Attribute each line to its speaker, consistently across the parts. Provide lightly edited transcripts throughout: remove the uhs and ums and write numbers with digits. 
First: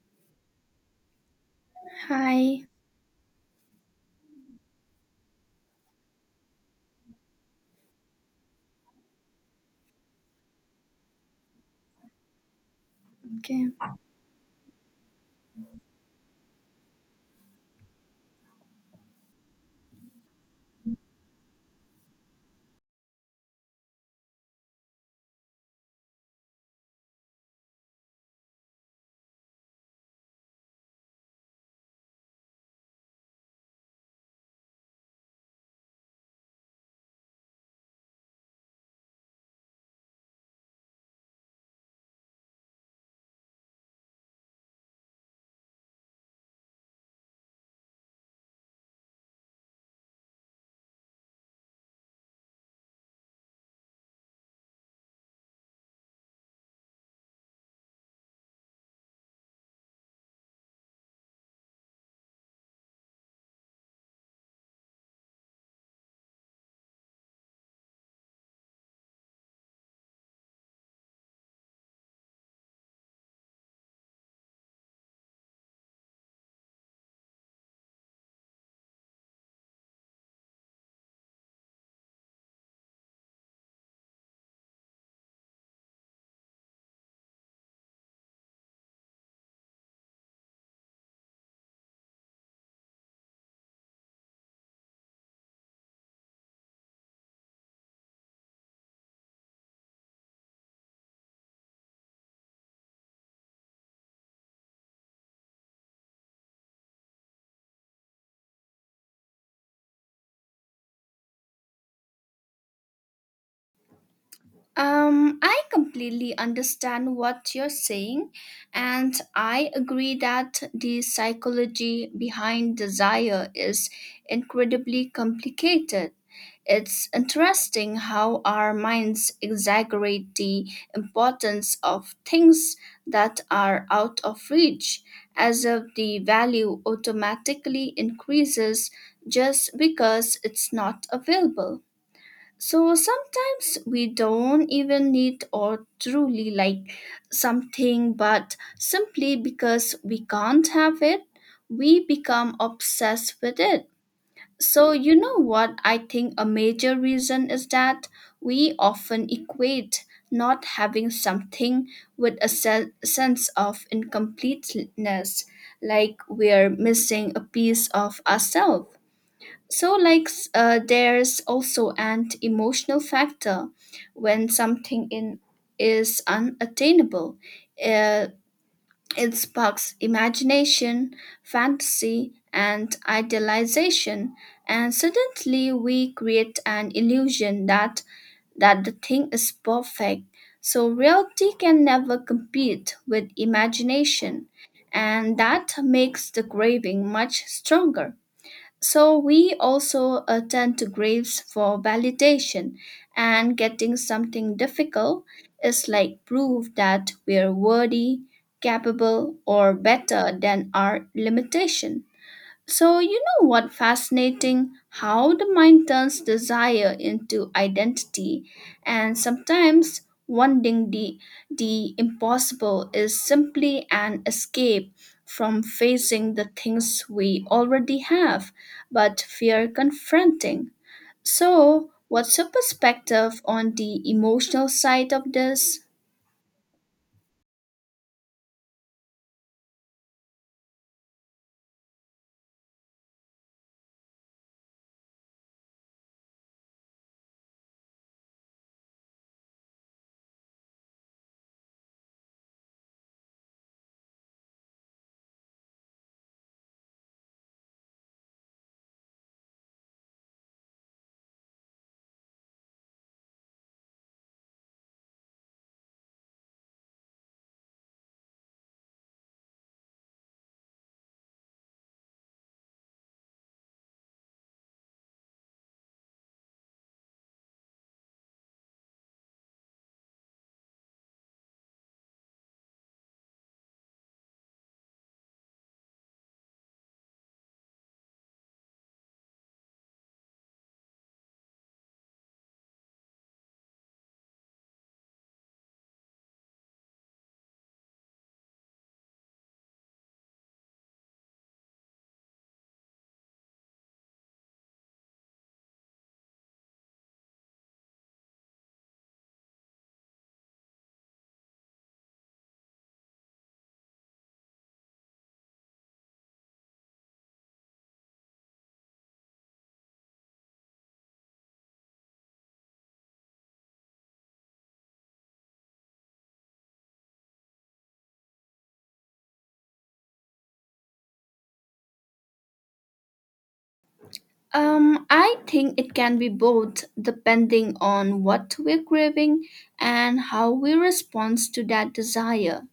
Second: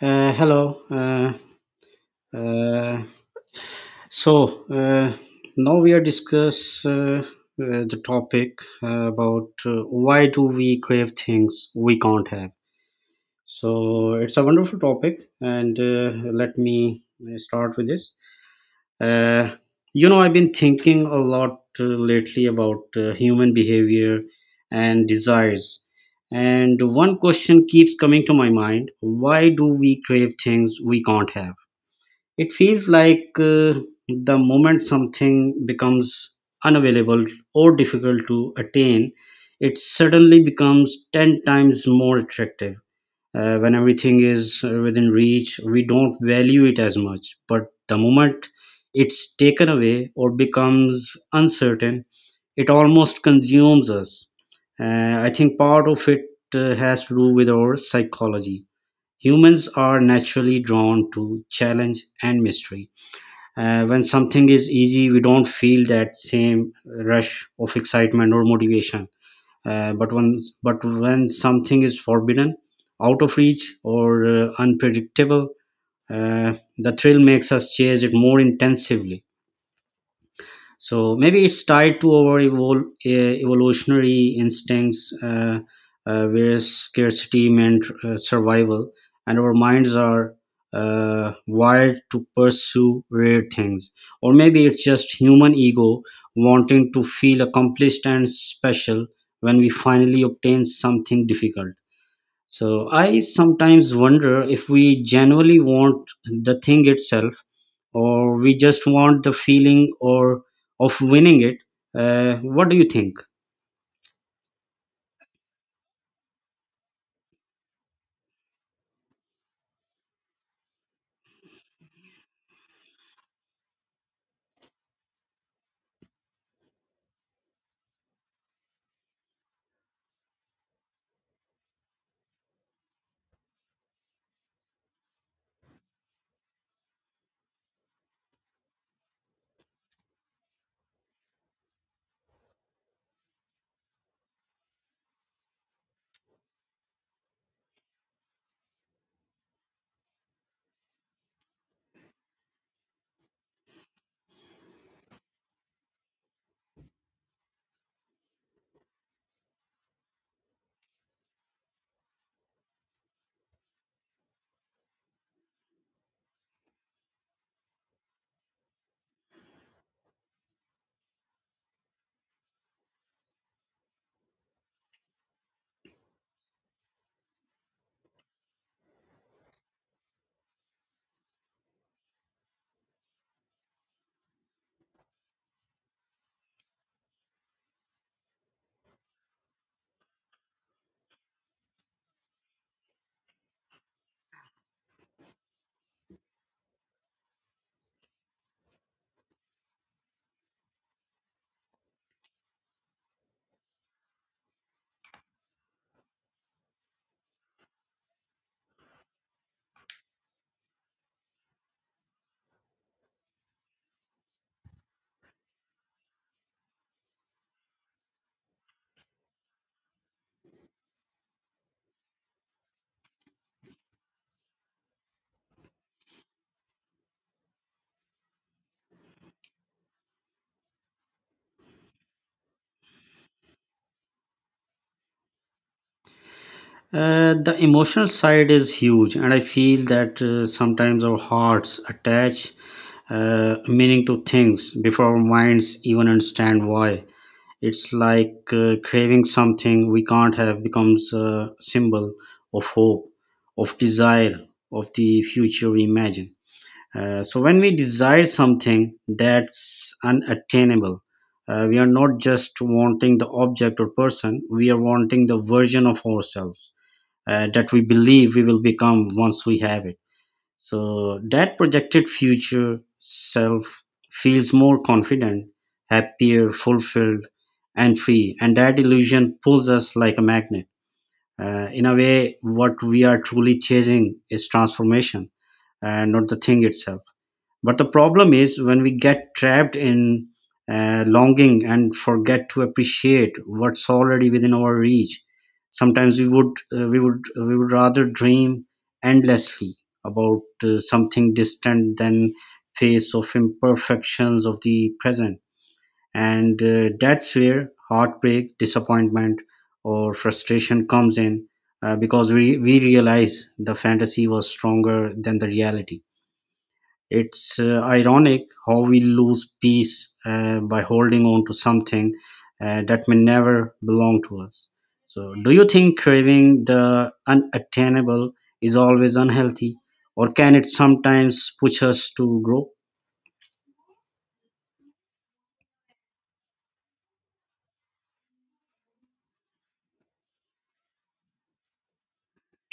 Speaker 1: Hello.
Speaker 2: Hi.
Speaker 1: Uh, so uh, Now we are discuss the topic about why do we crave things we can't have.
Speaker 2: Okay.
Speaker 1: So it's a wonderful topic, and let me start with this. Uh, I've been thinking a lot lately about human behavior and desires. And one question keeps coming to my mind, why do we crave things we can't have? It feels like the moment something becomes unavailable or difficult to attain, it suddenly becomes 10 times more attractive. When everything is within reach, we don't value it as much. But the moment it's taken away or becomes uncertain, it almost consumes us. I think part of it has to do with our psychology. Humans are naturally drawn to challenge and mystery. When something is easy, we don't feel that same rush of excitement or motivation. Uh, but when but when something is forbidden, out of reach, or unpredictable, the thrill makes us chase it more intensively. So maybe it's tied to our evolutionary instincts, where scarcity meant survival, and our minds are wired to pursue rare things. Or maybe it's just human ego wanting to feel accomplished and special when we finally obtain something difficult. So I sometimes wonder if we genuinely want the thing itself, or we just want the feeling or of winning it. What do you think?
Speaker 2: I completely understand what you're saying, and I agree that the psychology behind desire is incredibly complicated. It's interesting how our minds exaggerate the importance of things that are out of reach, as if the value automatically increases just because it's not available. So sometimes we don't even need or truly like something, but simply because we can't have it, we become obsessed with it. So, you know what? I think a major reason is that we often equate not having something with a sense of incompleteness, like we're missing a piece of ourselves. So, like, there's also an emotional factor when something in is unattainable. Uh, it sparks imagination, fantasy, and idealization, and suddenly we create an illusion that the thing is perfect. So reality can never compete with imagination, and that makes the craving much stronger. So we also attend to graves for validation, and getting something difficult is like proof that we're worthy, capable, or better than our limitation. So, you know what, fascinating how the mind turns desire into identity, and sometimes wanting the impossible is simply an escape from facing the things we already have but fear confronting. So, what's your perspective on the emotional side of this?
Speaker 1: The emotional side is huge, and I feel that sometimes our hearts attach meaning to things before our minds even understand why. It's like craving something we can't have becomes a symbol of hope, of desire, of the future we imagine. So when we desire something that's unattainable, we are not just wanting the object or person, we are wanting the version of ourselves that we believe we will become once we have it. So that projected future self feels more confident, happier, fulfilled, and free. And that illusion pulls us like a magnet. In a way, what we are truly chasing is transformation and not the thing itself. But the problem is when we get trapped in longing and forget to appreciate what's already within our reach. Sometimes we would rather dream endlessly about something distant than face of imperfections of the present. And that's where heartbreak, disappointment, or frustration comes in, because we realize the fantasy was stronger than the reality. It's ironic how we lose peace by holding on to something that may never belong to us. So, do you think craving the unattainable is always unhealthy, or can it sometimes push us to grow?
Speaker 2: I think it can be both depending on what we're craving and how we respond to that desire.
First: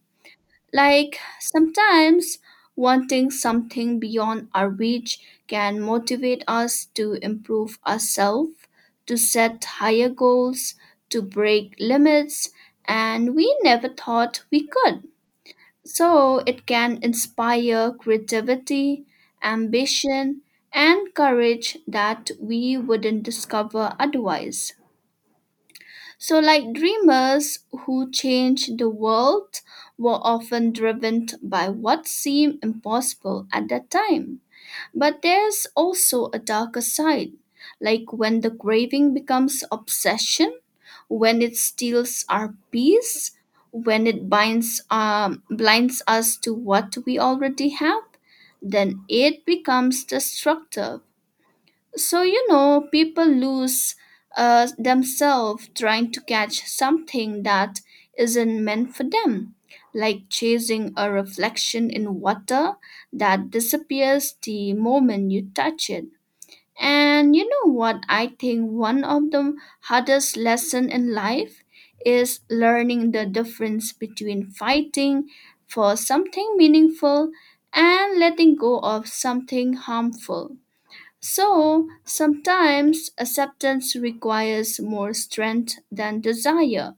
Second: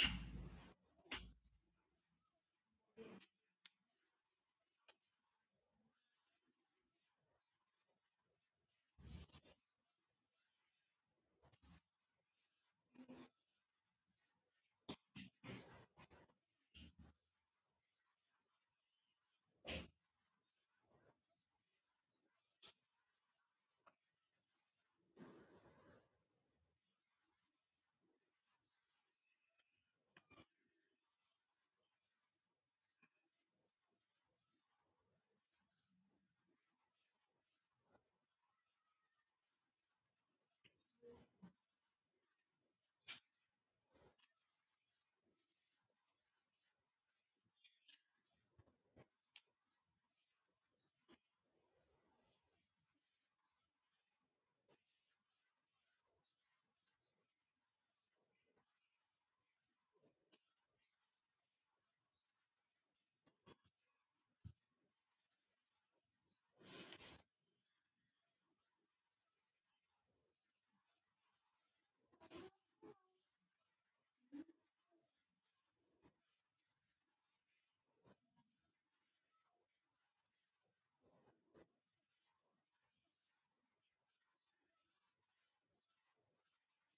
Speaker 2: Like sometimes wanting something beyond our reach can motivate us to improve ourselves, to set higher goals, to break limits, and we never thought we could. So it can inspire creativity, ambition, and courage that we wouldn't discover otherwise. So, like, dreamers who changed the world were often driven by what seemed impossible at that time. But there's also a darker side, like when the craving becomes obsession, when it steals our peace, when it blinds us to what we already have, then it becomes destructive. So, you know, people lose themselves trying to catch something that isn't meant for them, like chasing a reflection in water that disappears the moment you touch it. And you know what? I think one of the hardest lesson in life is learning the difference between fighting for something meaningful and letting go of something harmful. So sometimes acceptance requires more strength than desire.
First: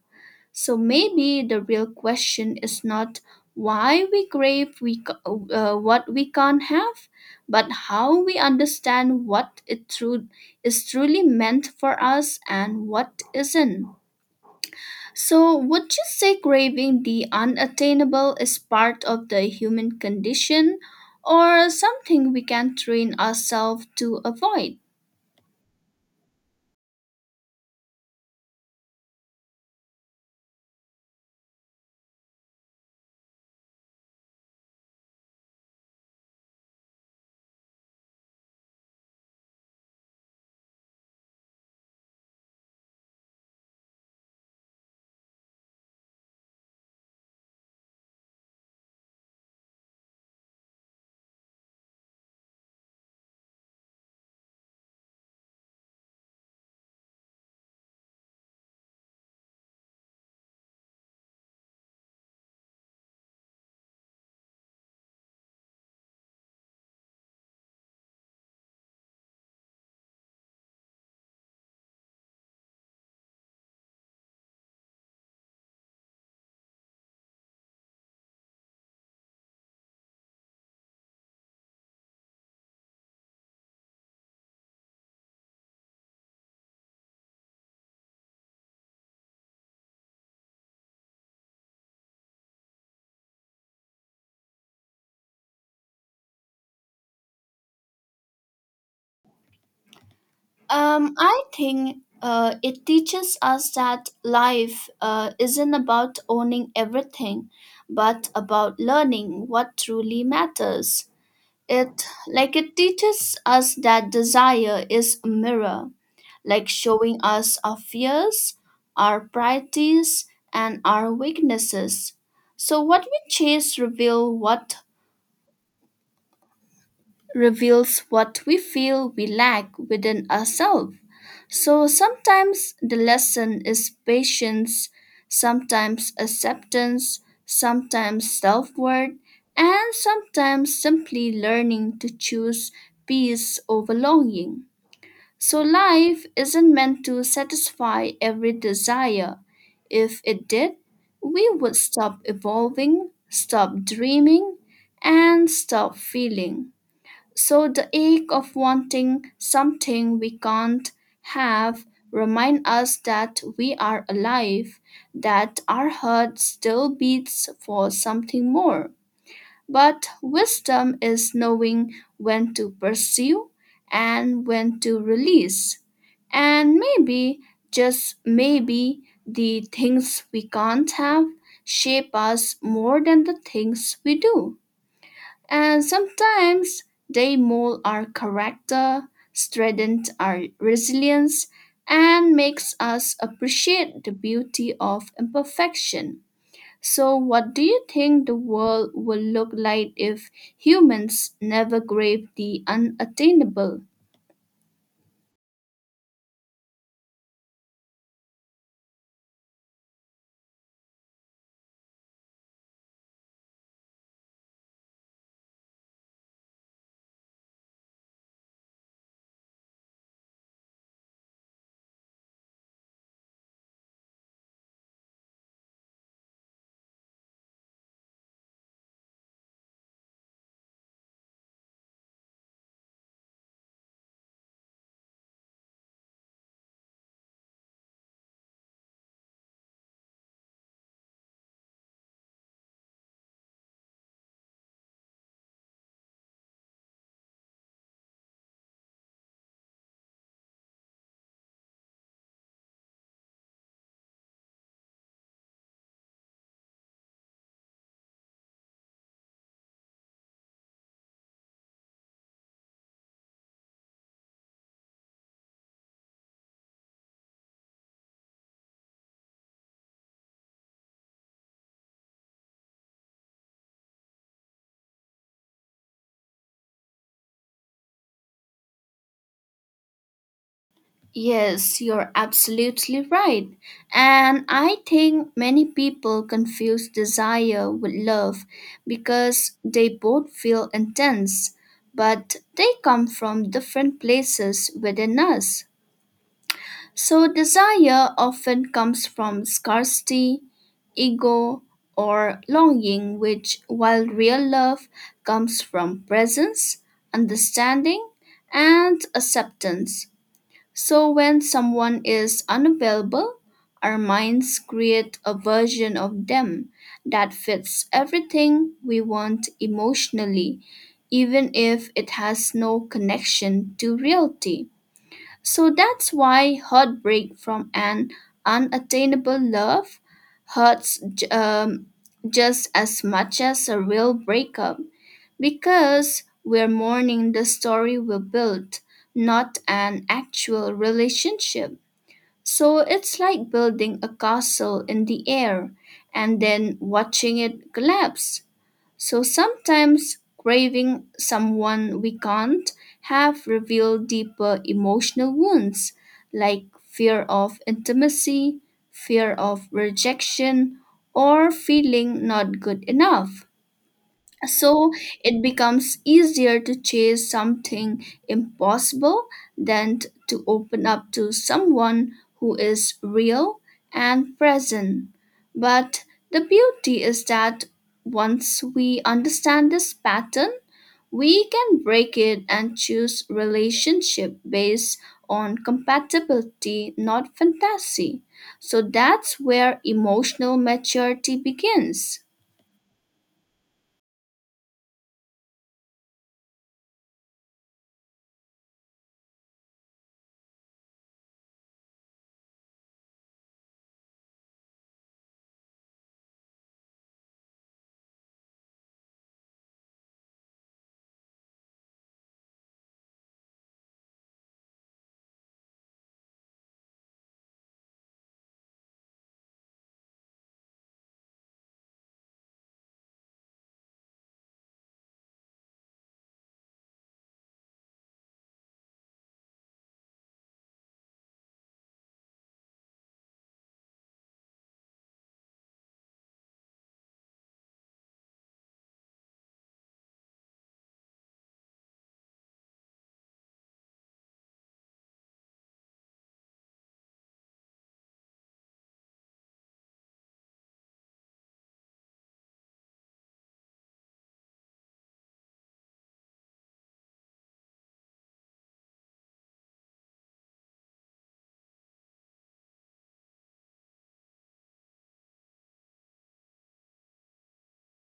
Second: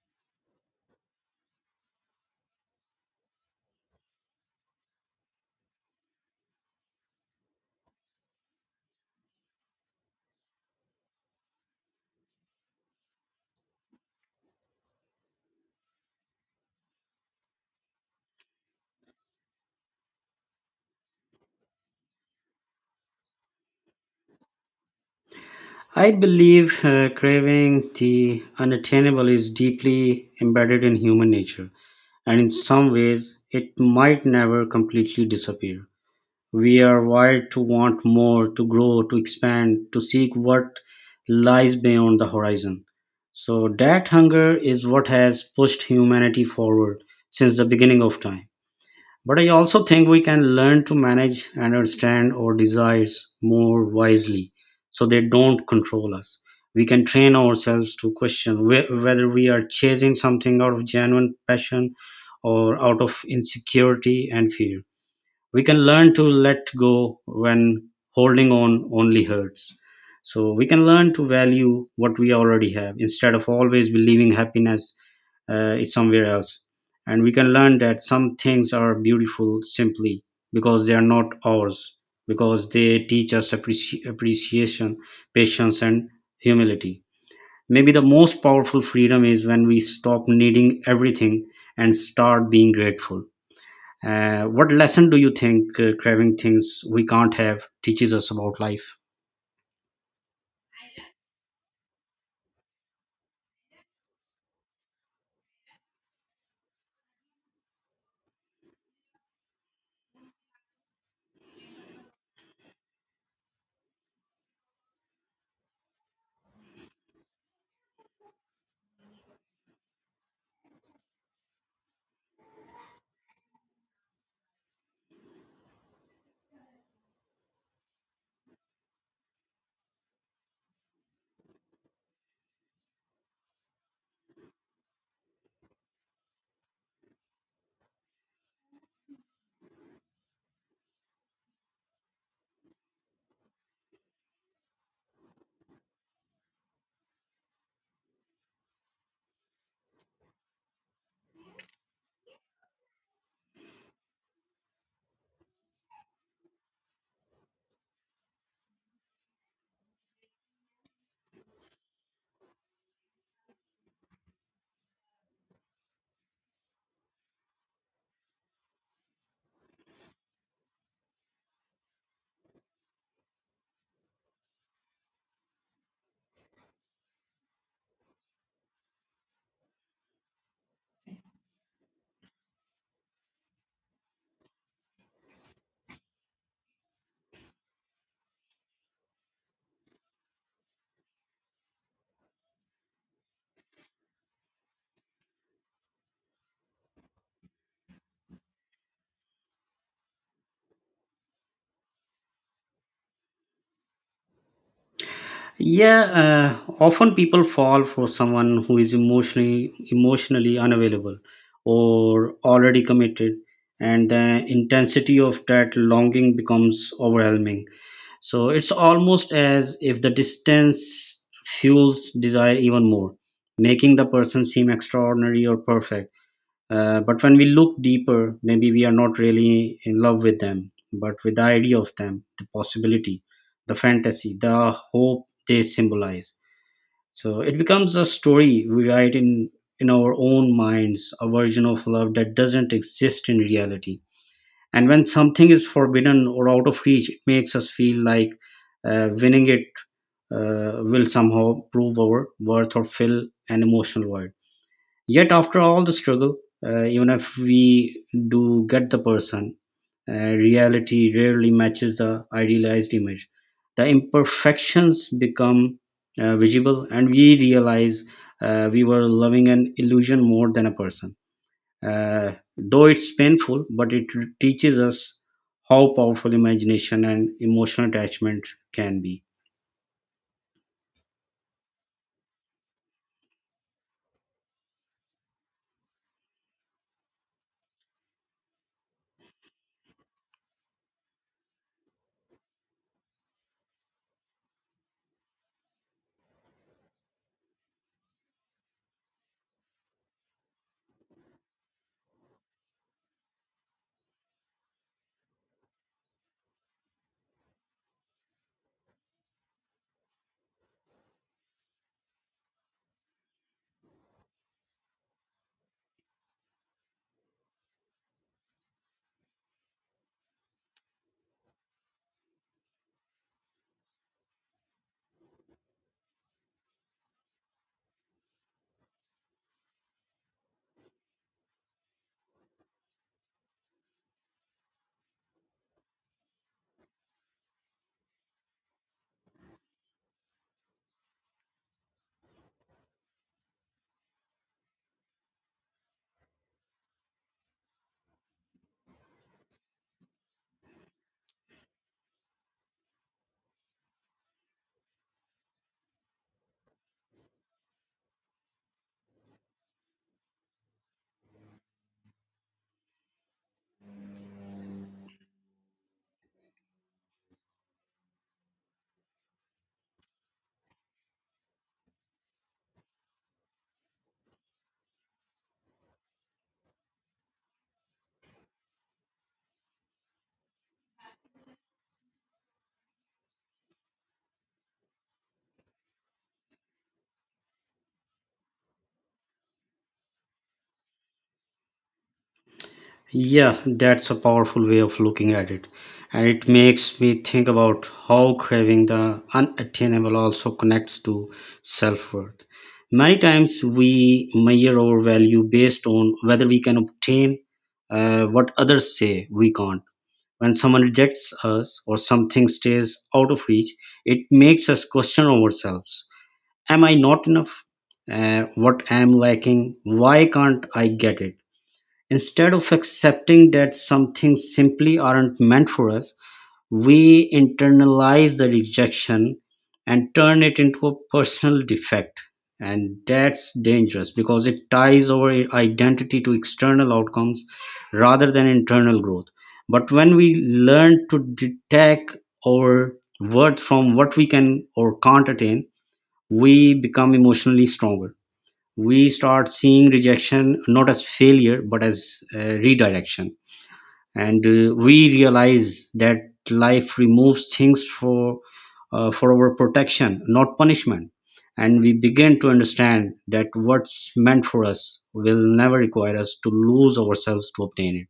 Speaker 2: So maybe the real question is not why we what we can't have, but how we understand what is truly meant for us and what isn't. So, would you say craving the unattainable is part of the human condition or something we can train ourselves to avoid?
Speaker 1: I believe craving the unattainable is deeply embedded in human nature, and in some ways, it might never completely disappear. We are wired to want more, to grow, to expand, to seek what lies beyond the horizon. So, that hunger is what has pushed humanity forward since the beginning of time. But I also think we can learn to manage and understand our desires more wisely so they don't control us. We can train ourselves to question whether we are chasing something out of genuine passion or out of insecurity and fear. We can learn to let go when holding on only hurts. So we can learn to value what we already have instead of always believing happiness is somewhere else, and we can learn that some things are beautiful simply because they are not ours, because they teach us appreciation, patience, and humility. Maybe the most powerful freedom is when we stop needing everything and start being grateful. What lesson do you think craving things we can't have teaches us about life?
Speaker 2: I think it teaches us that life isn't about owning everything, but about learning what truly matters. It like it teaches us that desire is a mirror, like showing us our fears, our priorities, and our weaknesses. So what reveals what we feel we lack within ourselves. So sometimes the lesson is patience, sometimes acceptance, sometimes self worth, and sometimes simply learning to choose peace over longing. So life isn't meant to satisfy every desire. If it did, we would stop evolving, stop dreaming, and stop feeling. So the ache of wanting something we can't have remind us that we are alive, that our heart still beats for something more. But wisdom is knowing when to pursue and when to release. And maybe, just maybe, the things we can't have shape us more than the things we do. And sometimes they mold our character, strengthen our resilience, and makes us appreciate the beauty of imperfection. So what do you think the world will look like if humans never grabbed the unattainable?
Speaker 1: Yeah, often people fall for someone who is emotionally unavailable or already committed, and the intensity of that longing becomes overwhelming. So it's almost as if the distance fuels desire even more, making the person seem extraordinary or perfect. But when we look deeper, maybe we are not really in love with them, but with the idea of them, the possibility, the fantasy, the hope they symbolize. So it becomes a story we in our own minds, a version of love that doesn't exist in reality. And when something is forbidden or out of reach, it makes us feel like winning it will somehow prove our worth or fill an emotional void. Yet, after all the struggle, even if we do get the person, reality rarely matches the idealized image. The imperfections become visible, and we realize we were loving an illusion more than a person. Uh, though it's painful, but it teaches us how powerful imagination and emotional attachment can be.
Speaker 2: Yes, you're absolutely right. And I think many people confuse desire with love because they both feel intense, but they come from different places within us. So, desire often comes from scarcity, ego, or longing, which, while real love comes from presence, understanding, and acceptance. So when someone is unavailable, our minds create a version of them that fits everything we want emotionally, even if it has no connection to reality. So that's why heartbreak from an unattainable love hurts just as much as a real breakup, because we're mourning the story we built, not an actual relationship. So it's like building a castle in the air and then watching it collapse. So sometimes craving someone we can't have revealed deeper emotional wounds, like fear of intimacy, fear of rejection, or feeling not good enough. So it becomes easier to chase something impossible than to open up to someone who is real and present. But the beauty is that once we understand this pattern, we can break it and choose relationship based on compatibility, not fantasy. So that's where emotional maturity begins.
Speaker 1: Yeah, that's a powerful way of looking at it. And it makes me think about how craving the unattainable also connects to self worth. Many times we measure our value based on whether we can obtain what others say we can't. When someone rejects us or something stays out of reach, it makes us question ourselves. Am I not enough? What am lacking? Why can't I get it? Instead of accepting that some things simply aren't meant for us, we internalize the rejection and turn it into a personal defect. And that's dangerous because it ties our identity to external outcomes rather than internal growth. But when we learn to detach our worth from what we can or can't attain, we become emotionally stronger. We start seeing rejection not as failure but as redirection, and we realize that life removes things for our protection, not punishment. And we begin to understand that what's meant for us will never require us to lose ourselves to obtain it.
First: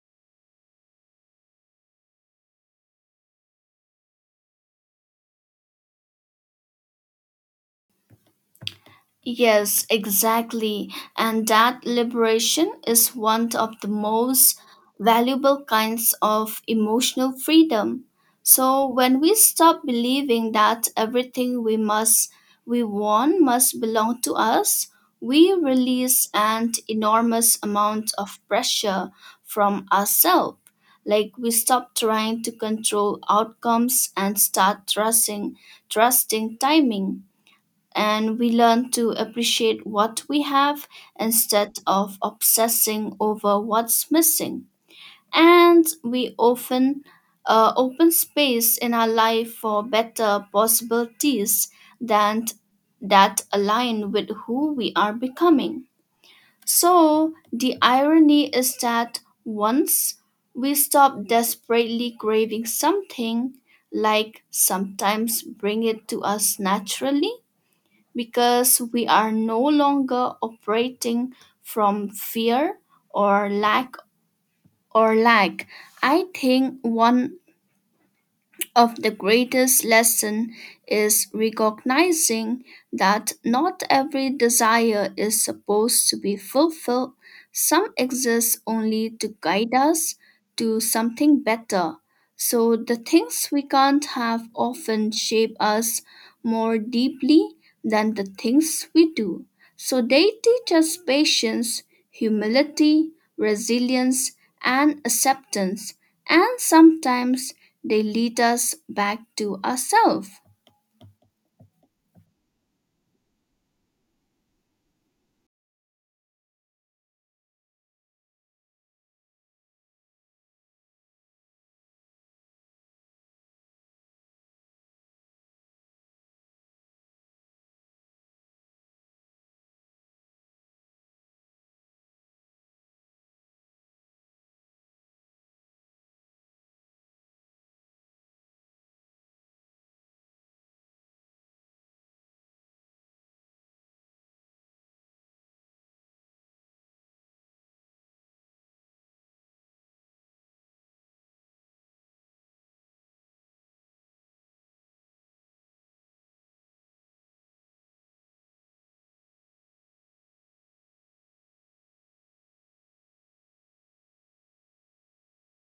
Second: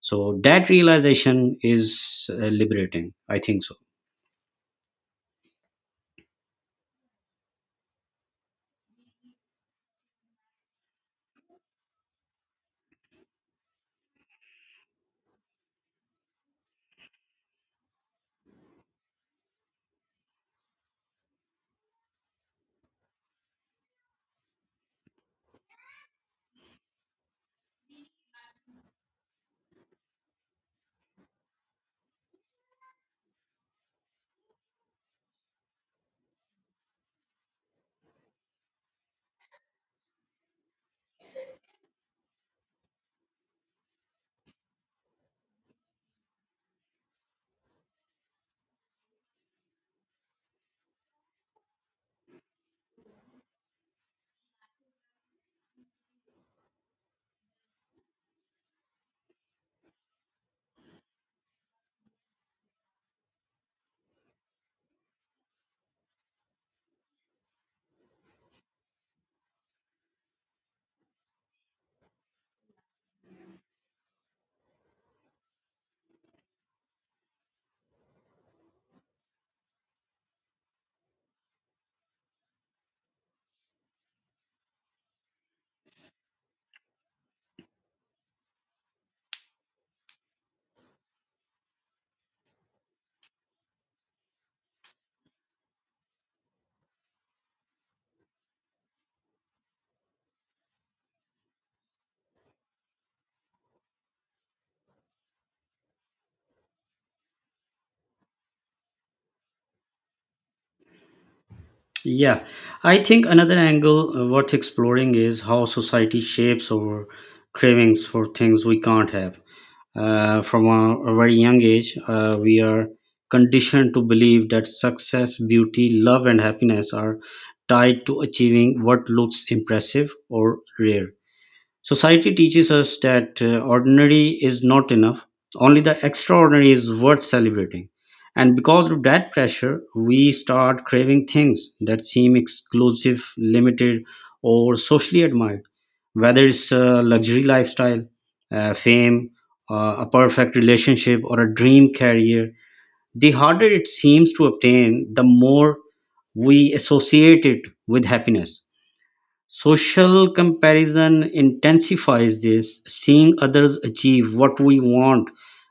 Speaker 1: So that realization is liberating, I think so.
Speaker 2: Yes, exactly. And that liberation is one of the most valuable kinds of emotional freedom. So when we stop believing that everything we want must belong to us, we release an enormous amount of pressure from ourselves. Like we stop trying to control outcomes and start trusting timing, and we learn to appreciate what we have instead of obsessing over what's missing. And we often open space in our life for better possibilities than that align with who we are becoming. So the irony is that once we stop desperately craving something, like sometimes bring it to us naturally, because we are no longer operating from fear or lack or lack. I think one of the greatest lesson is recognizing that not every desire is supposed to be fulfilled. Some exist only to guide us to something better. So the things we can't have often shape us more deeply than the things we do. So they teach us patience, humility, resilience, and acceptance, and sometimes they lead us back to ourselves.
Speaker 1: Yeah, I think another angle worth exploring is how society shapes our cravings for things we can't have. From a very young age, we are conditioned to believe that success, beauty, love, and happiness are tied to achieving what looks impressive or rare. Society teaches us that ordinary is not enough, only the extraordinary is worth celebrating. And because of that pressure, we start craving things that seem exclusive, limited, or socially admired, whether it's a luxury lifestyle, fame, a perfect relationship, or a dream career. The harder it seems to obtain, the more we associate it with happiness. Social comparison intensifies this. Seeing others achieve what we want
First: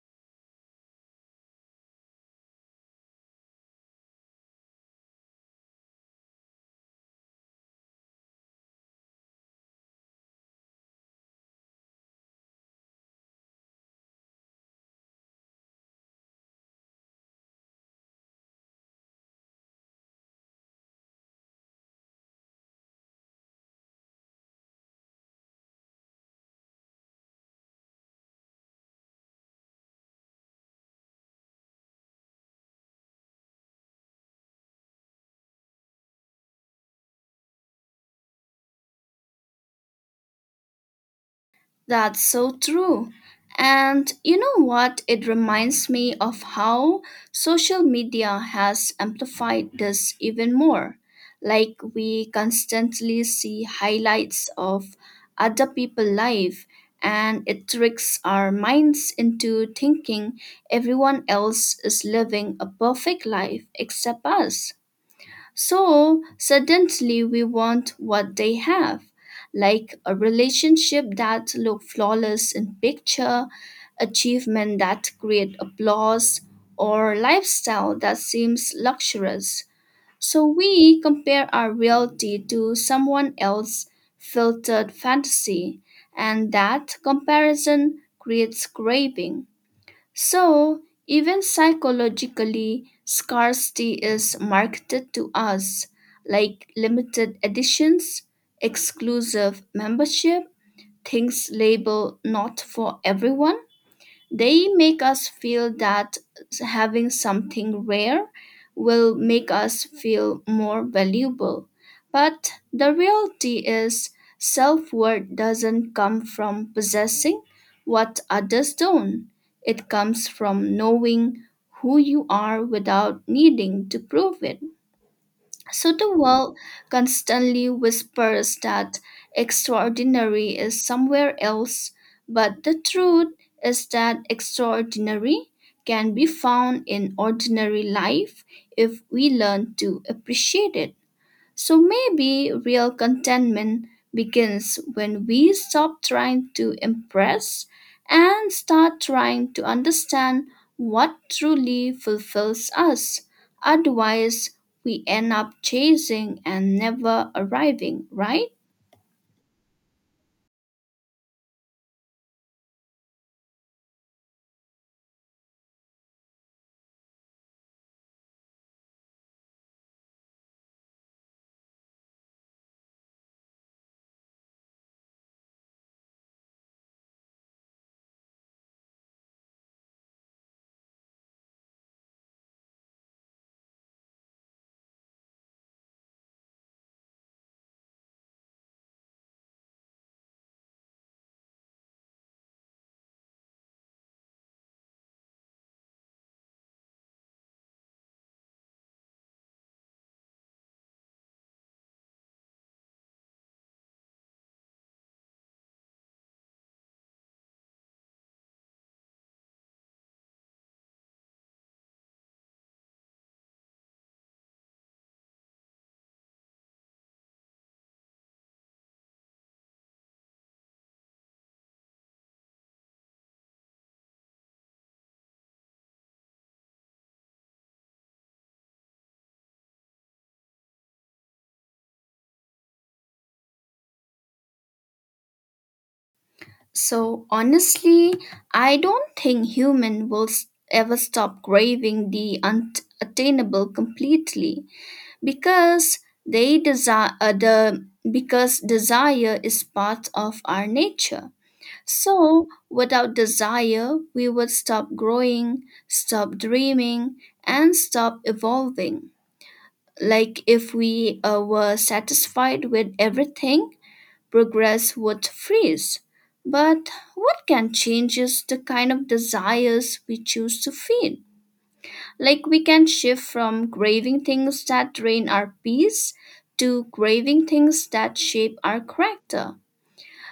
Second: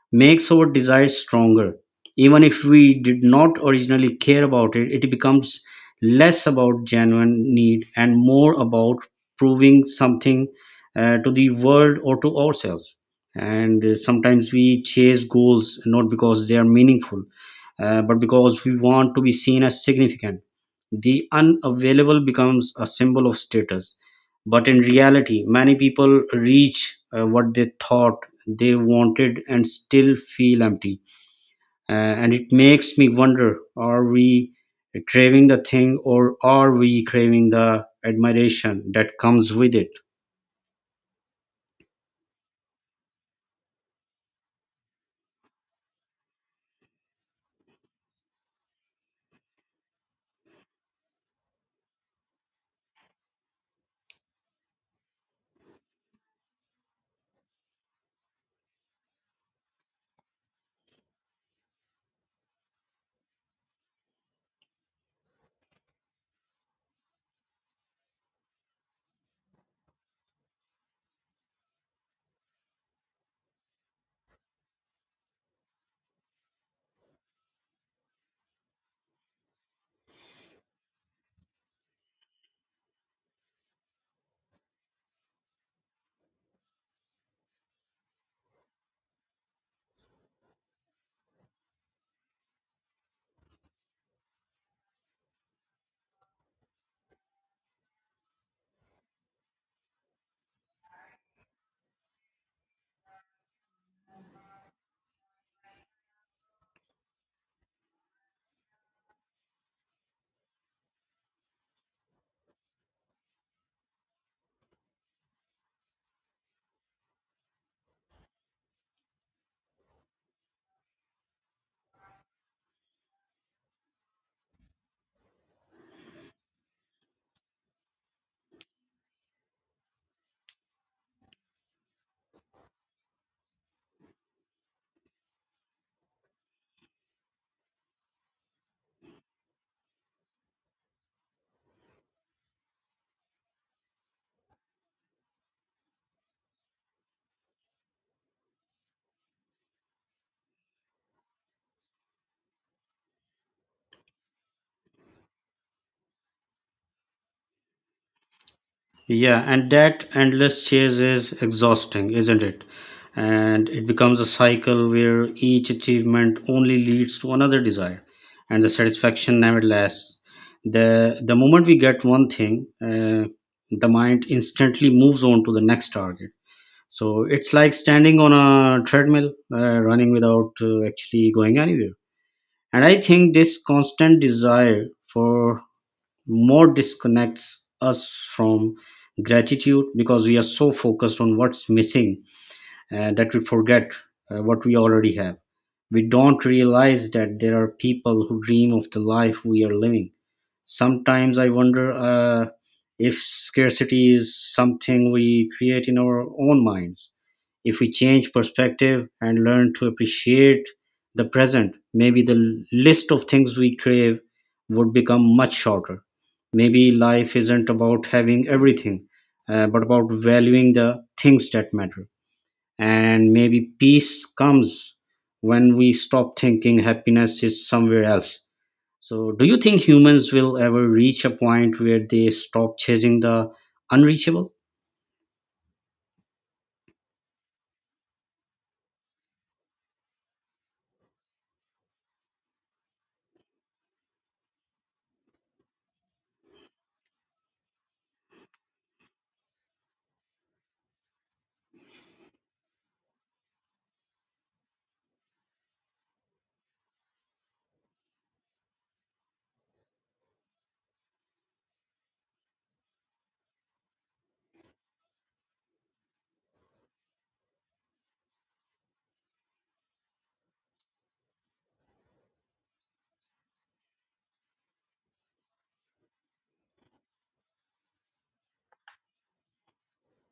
Speaker 1: makes our desire stronger. Even if we did not originally care about it, it becomes less about genuine need and more about proving something to the world or to ourselves. And sometimes we chase goals not because they are meaningful, but because we want to be seen as significant. The unavailable becomes a symbol of status, but in reality, many people reach what they thought they wanted and still feel empty. And it makes me wonder, are we craving the thing or are we craving the admiration that comes with it?
Speaker 2: That's so true. And you know what? It reminds me of how social media has amplified this even more. Like we constantly see highlights of other people's life, and it tricks our minds into thinking everyone else is living a perfect life except us. So suddenly we want what they have, like a relationship that look flawless in picture, achievement that create applause, or lifestyle that seems luxurious. So we compare our reality to someone else's filtered fantasy, and that comparison creates craving. So, even psychologically, scarcity is marketed to us, like limited editions, exclusive membership, things labeled not for everyone. They make us feel that having something rare will make us feel more valuable. But the reality is, self worth doesn't come from possessing what others don't, it comes from knowing who you are without needing to prove it. So the world constantly whispers that extraordinary is somewhere else, but the truth is that extraordinary can be found in ordinary life if we learn to appreciate it. So maybe real contentment begins when we stop trying to impress and start trying to understand what truly fulfills us. Otherwise, we end up chasing and never arriving, right?
Speaker 1: Yeah, and that endless chase is exhausting, isn't it? And it becomes a cycle where each achievement only leads to another desire, and the satisfaction never lasts. The moment we get one thing, the mind instantly moves on to the next target. So it's like standing on a treadmill, running without actually going anywhere. And I think this constant desire for more disconnects us from gratitude because we are so focused on what's missing that we forget what we already have. We don't realize that there are people who dream of the life we are living. Sometimes I wonder if scarcity is something we create in our own minds. If we change perspective and learn to appreciate the present, maybe the list of things we crave would become much shorter. Maybe life isn't about having everything, but about valuing the things that matter. And maybe peace comes when we stop thinking happiness is somewhere else. So, do you think humans will ever reach a point where they stop chasing the unreachable?
Speaker 2: So honestly, I don't think human will ever stop craving the unattainable completely, because they desire the because desire is part of our nature. So without desire we would stop growing, stop dreaming, and stop evolving. Like if we were satisfied with everything, progress would freeze. But what can change is the kind of desires we choose to feed. Like we can shift from craving things that drain our peace to craving things that shape our character.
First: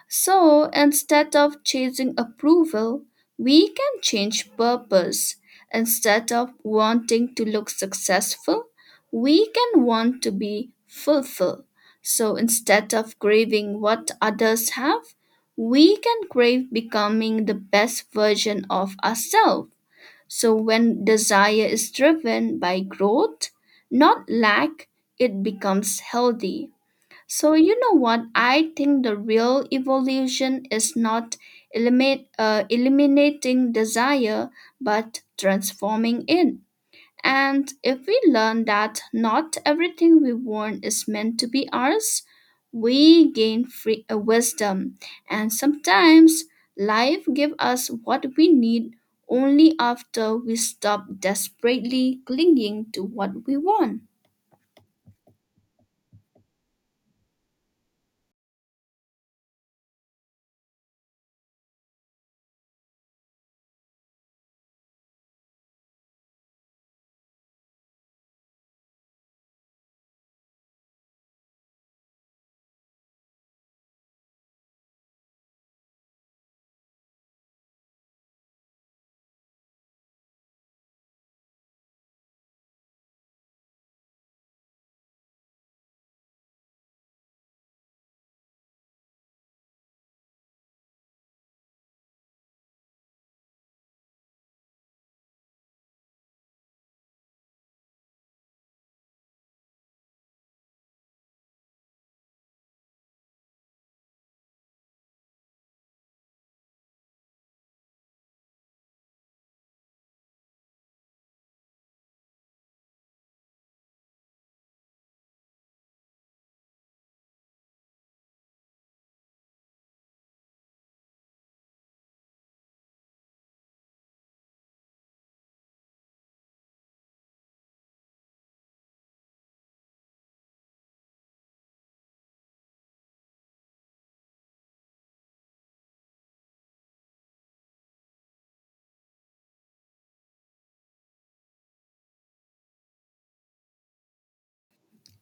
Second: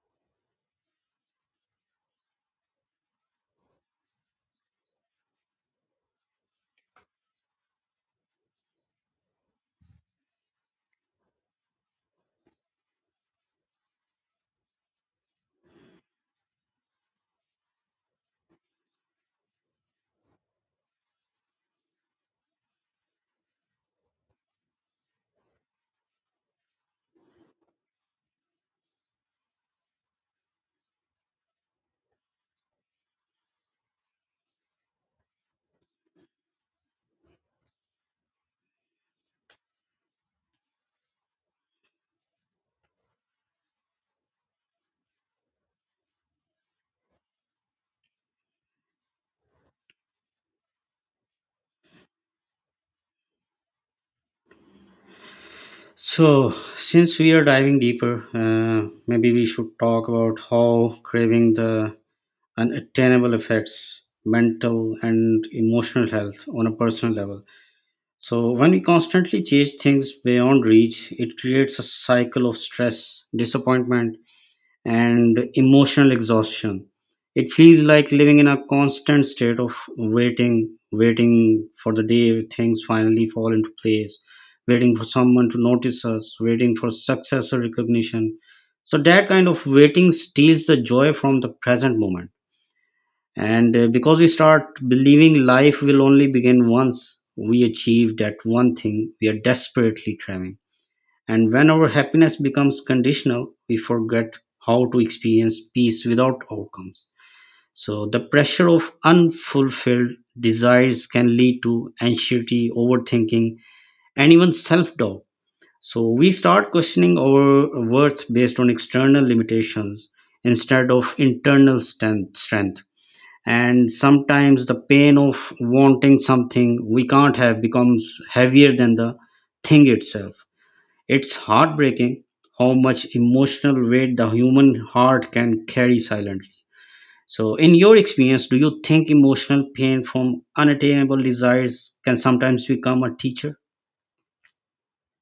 Speaker 2: So instead of chasing approval, we can change purpose. Instead of wanting to look successful, we can want to be fulfilled. So instead of craving what others have, we can crave becoming the best version of ourselves. So when desire is driven by growth, not lack, it becomes healthy. So you know what? I think the real evolution is not eliminating desire, but transforming it. And if we learn that not everything we want is meant to be ours, we gain free wisdom. And sometimes life gives us what we need only after we stop desperately clinging to what we want.
Speaker 1: So, since we are diving deeper, maybe we should talk about how craving the unattainable affects mental and emotional health on a personal level. So, when we constantly chase things beyond reach, it creates a cycle of stress, disappointment, and emotional exhaustion. It feels like living in a constant state of waiting, waiting for the day things finally fall into place, waiting for someone to notice us, waiting for success or recognition. So that kind of waiting steals the joy from the present moment. And because we start believing life will only begin once we achieve that one thing we are desperately craving, and when our happiness becomes conditional, we forget how to experience peace without outcomes. So, the pressure of unfulfilled desires can lead to anxiety, overthinking, and even self doubt. So, we start questioning our worth based on external limitations instead of internal strength. And sometimes the pain of wanting something we can't have becomes heavier than the thing itself. It's heartbreaking how much emotional weight the human heart can carry silently. So, in your experience, do you think emotional pain from unattainable desires can sometimes become a teacher?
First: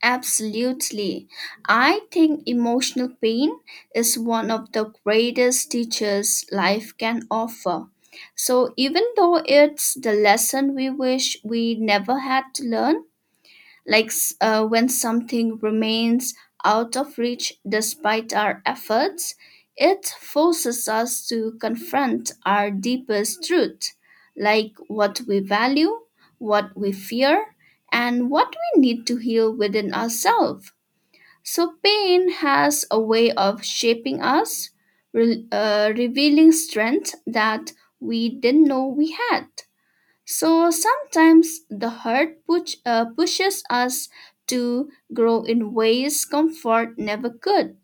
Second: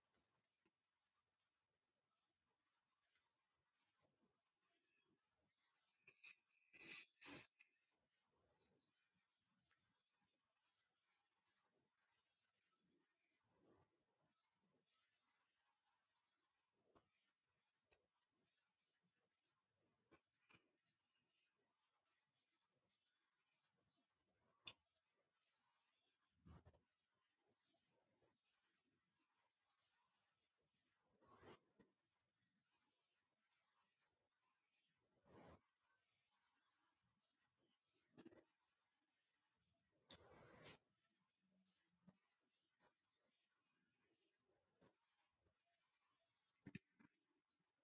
Speaker 2: Absolutely. I think emotional pain is one of the greatest teachers life can offer. So, even though it's the lesson we wish we never had to learn, like when something remains out of reach despite our efforts, it forces us to confront our deepest truth, like what we value, what we fear, and what we need to heal within ourselves. So, pain has a way of shaping us, revealing strength that we didn't know we had. So sometimes the pushes us to grow in ways comfort never could.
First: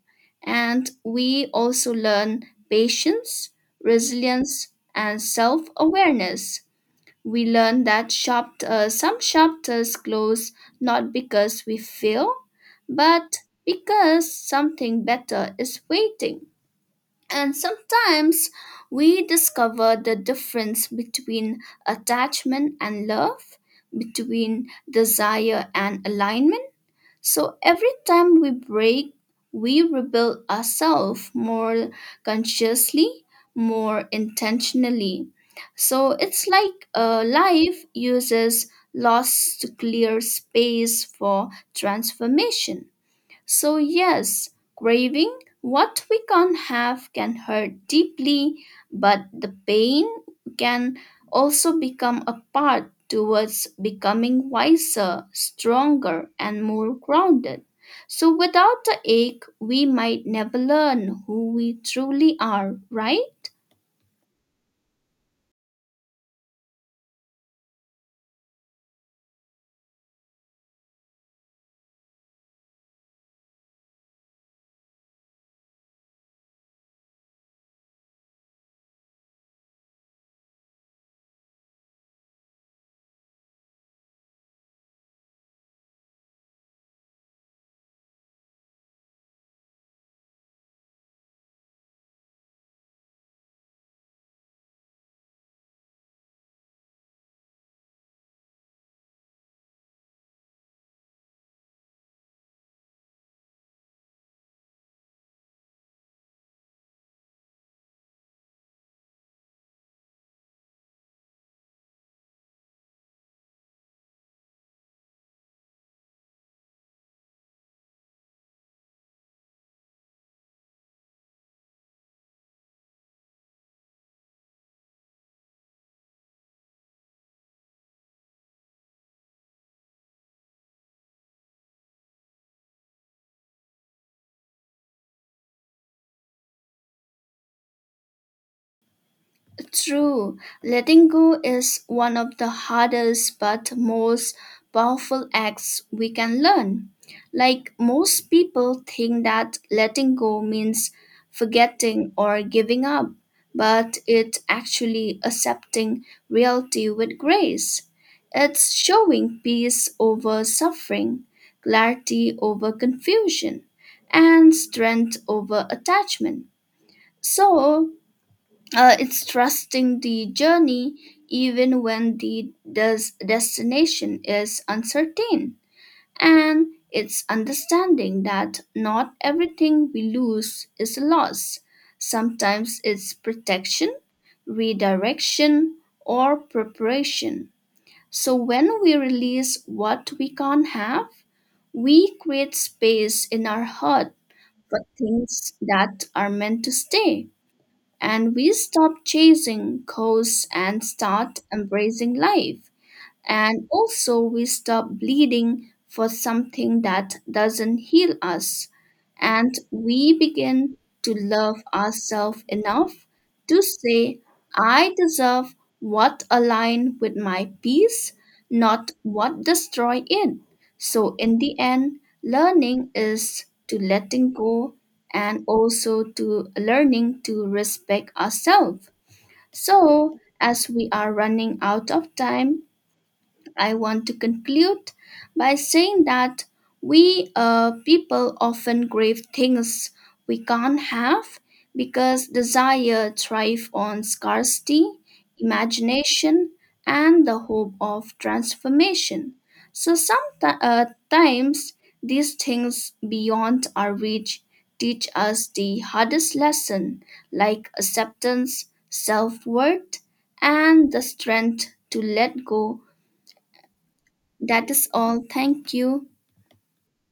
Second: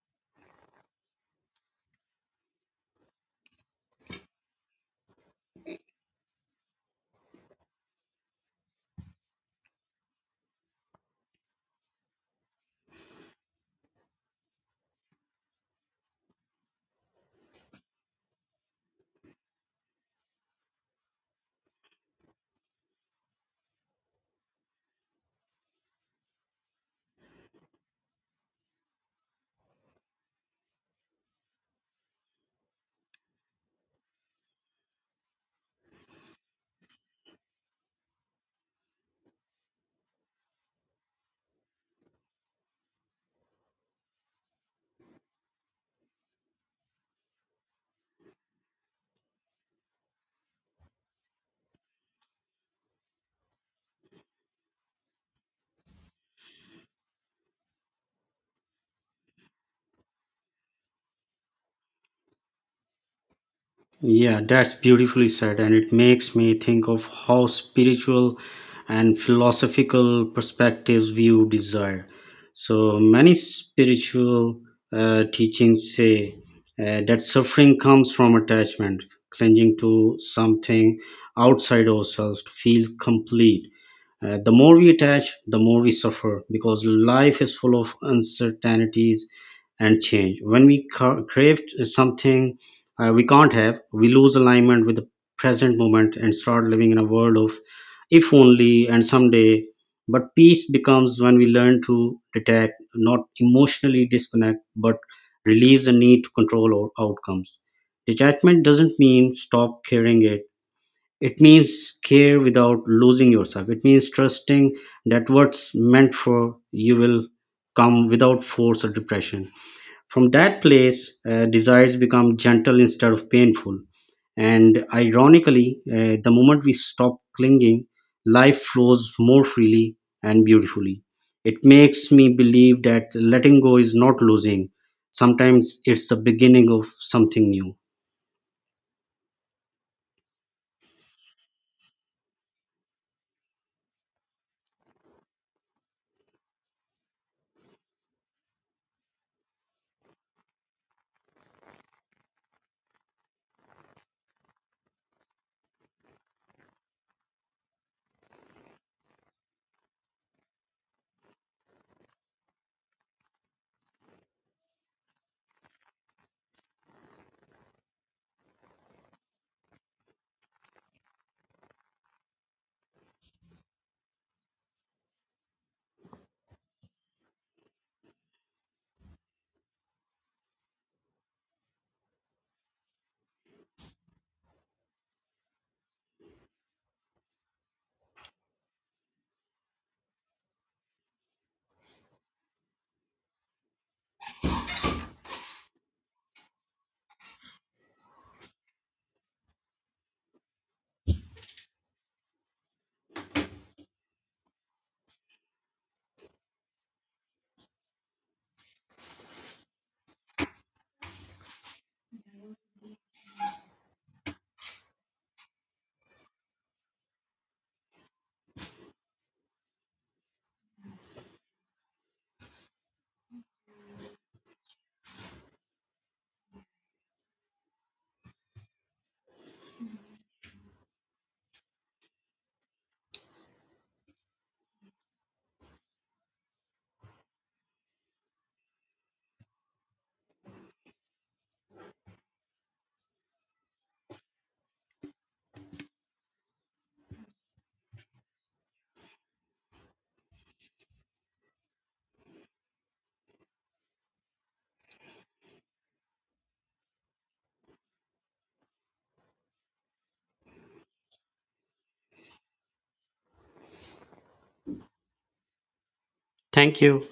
Speaker 2: And we also learn patience, resilience, and self awareness. We learn that some chapters close not because we fail, but because something better is waiting. And sometimes we discover the difference between attachment and love, between desire and alignment. So every time we break, we rebuild ourselves more consciously, more intentionally. So it's like life uses loss to clear space for transformation. So, yes, craving what we can't have can hurt deeply, but the pain can also become a path towards becoming wiser, stronger, and more grounded. So, without the ache, we might never learn who we truly are, right?
Speaker 1: Yeah, that's beautifully said, and it makes me think of how spiritual and philosophical perspectives view desire. So many spiritual teachings say that suffering comes from attachment, clinging to something outside ourselves to feel complete. The more we attach, the more we suffer because life is full of uncertainties and change. When we crave something we can't have, we lose alignment with the present moment and start living in a world of if only and someday. But peace becomes when we learn to detect, not emotionally disconnect, but release the need to control our outcomes. Detachment doesn't mean stop caring. It means care without losing yourself. It means trusting that what's meant for you will come without force or depression. From that place, desires become gentle instead of painful. And ironically, the moment we stop clinging, life flows more freely and beautifully. It makes me believe that letting go is not losing. Sometimes it's the beginning of something new.
Speaker 2: True, letting go is one of the hardest but most powerful acts we can learn. Like most people think that letting go means forgetting or giving up, but it's actually accepting reality with grace. It's showing peace over suffering, clarity over confusion, and strength over attachment. So, it's trusting the journey even when the destination is uncertain. And it's understanding that not everything we lose is a loss. Sometimes it's protection, redirection, or preparation. So when we release what we can't have, we create space in our heart for things that are meant to stay, and we stop chasing costs and start embracing life. And also, we stop bleeding for something that doesn't heal us. And we begin to love ourselves enough to say, I deserve what align with my peace, not what destroy it. So, in the end, learning is to letting go, and also to learning to respect ourselves. So, as we are running out of time, I want to conclude by saying that we people often crave things we can't have because desire thrives on scarcity, imagination, and the hope of transformation. So sometimes times these things beyond our reach teach us the hardest lesson, like acceptance, self-worth, and the strength to let go. That is all. Thank you.
Speaker 1: Thank you.